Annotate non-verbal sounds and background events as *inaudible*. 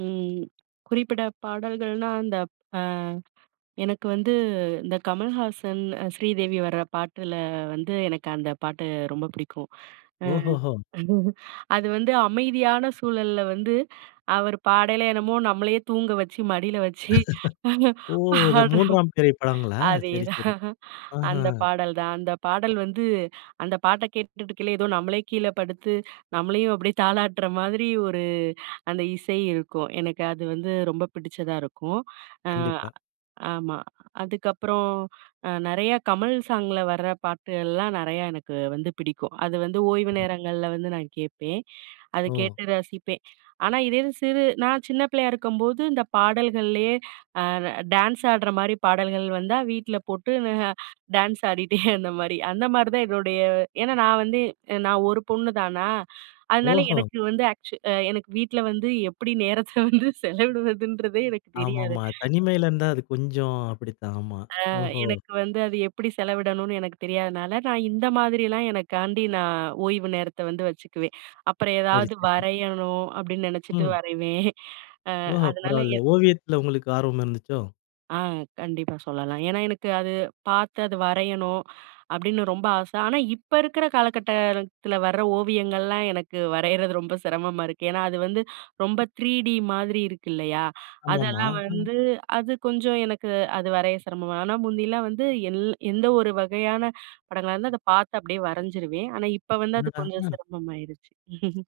ம். குறிப்பிட பாடல்கள்னா, அந்தப் அ எனக்கு வந்து இந்த கமல்ஹாசன், ஸ்ரீதேவி வர பாட்டுல வந்து எனக்கு அந்த பாட்டு ரொம்ப பிடிக்கும். அ ஓஹோஹோ! *chuckles* அது வந்து அமைதியான சூழல்ல வந்து அவர் பாடயிலே என்னமோ நம்மளையே தூங்க வச்சு, மடியில வச்சு, *laughs* பானா ஓ! அது பாடுற 3 ஆம் பிறை படங்களா? சரி, சரி. அதேதான் அந்த அஹ்ம்! பாடல் தான். அந்த பாடல் வந்து அந்த பாட்ட கேட்டுட்டுக்கையிலே, ஏதோ நம்மளே கீழ படுத்து நம்மளையும் *chuckles* அப்டியே தாலாட்டுற மாதிரி ஒரு அந்த இசை இருக்கும். எனக்கு அது வந்து ரொம்ப பிடிச்சதா இருக்கும். அ கண்டிப்பா. ஆமா. அதுக்கப்புறம் அ நெறையா கமல் சாங்ல வர பாட்டு, எல்லாம் நறையா எனக்கு வந்து பிடிக்கும். அது வந்து ஓய்வு நேரங்கள்ல வந்து நான் கேட்பேன். அத ஓ! கேட்டு ரசிப்பேன். ஆனா, இதே இது சிறு நான் சின்ன பிள்ளையா இருக்கும்போது, இந்த பாடல்கள்லயே அ டான்ஸ் ஆடுற மாரி பாடல்கள் வந்தா வீட்ல போட்டு டான்ஸ் ஆடிட்டே அந்த மாதிரி. அந்த மாதிரிதான் என்னுடைய ஏனா நான் வந்து நான் 1 பொண்ணு தானா, அதனால ஓஹோ! எனக்கு வந்து ஆக்சு அ எனக்கு வீட்ல வந்து எப்டி நேரத்த வந்து செலவிடுவதுன்றதே எனக்கு தெரியாது. ஆமாமா. தனிமையில இருந்தா அது கொஞ்சம் அப்டித்தான். ஆமா. ஆ ஓஹோ! எனக்கு வந்து அது எப்டி செலவிடணும்னு எனக்கு தெரியாதனால, நான் இந்த மாதிரிலாம் எனக்காண்டி நான் ஓய்வு நேரத்தை வந்து வச்சுக்குவேன். அப்புறம் சரி, ஏதாவது சரி. வரையணும் அப்டின்னு நெனைச்சிட்டு ம். வரைவேன். அ ஓஹோ! அதனால பரவால்ல. என் ஓவியத்துல உங்களுக்கு ஆர்வம் இருந்துச்சோ? ஆ கண்டிப்பா சொல்லலாம். ஏனா, எனக்கு அது பார்த்து அது வரையணும் அப்டின்னு ரொம்ப ஆசை. ஆனா இப்ப இருக்குற காலகட்டத்தில வர ஓவியங்கள்லாம் எனக்கு வரையறது ரொம்ப சிரமமா இருக்கு. ஏனா அது வந்து ரொம்ப 3டி த்ரீடி மாதிரி இருக்கு இல்லையா, ஆமாமா, அதெல்லாம் ம். வந்து அது கொஞ்சம் எனக்கு அது வரைய சிரமமா, ஆனா முந்தில்லாம் வந்து எல் எந்த ஒரு வகையான படங்களா இருந்தா அத பார்த்து அப்டியே வரைஞ்சிருவேன். ஆனா, இப்ப வந்து அது என்னடா! கொஞ்சம் ம். சிரமமாயிரிச்சு. *chuckles*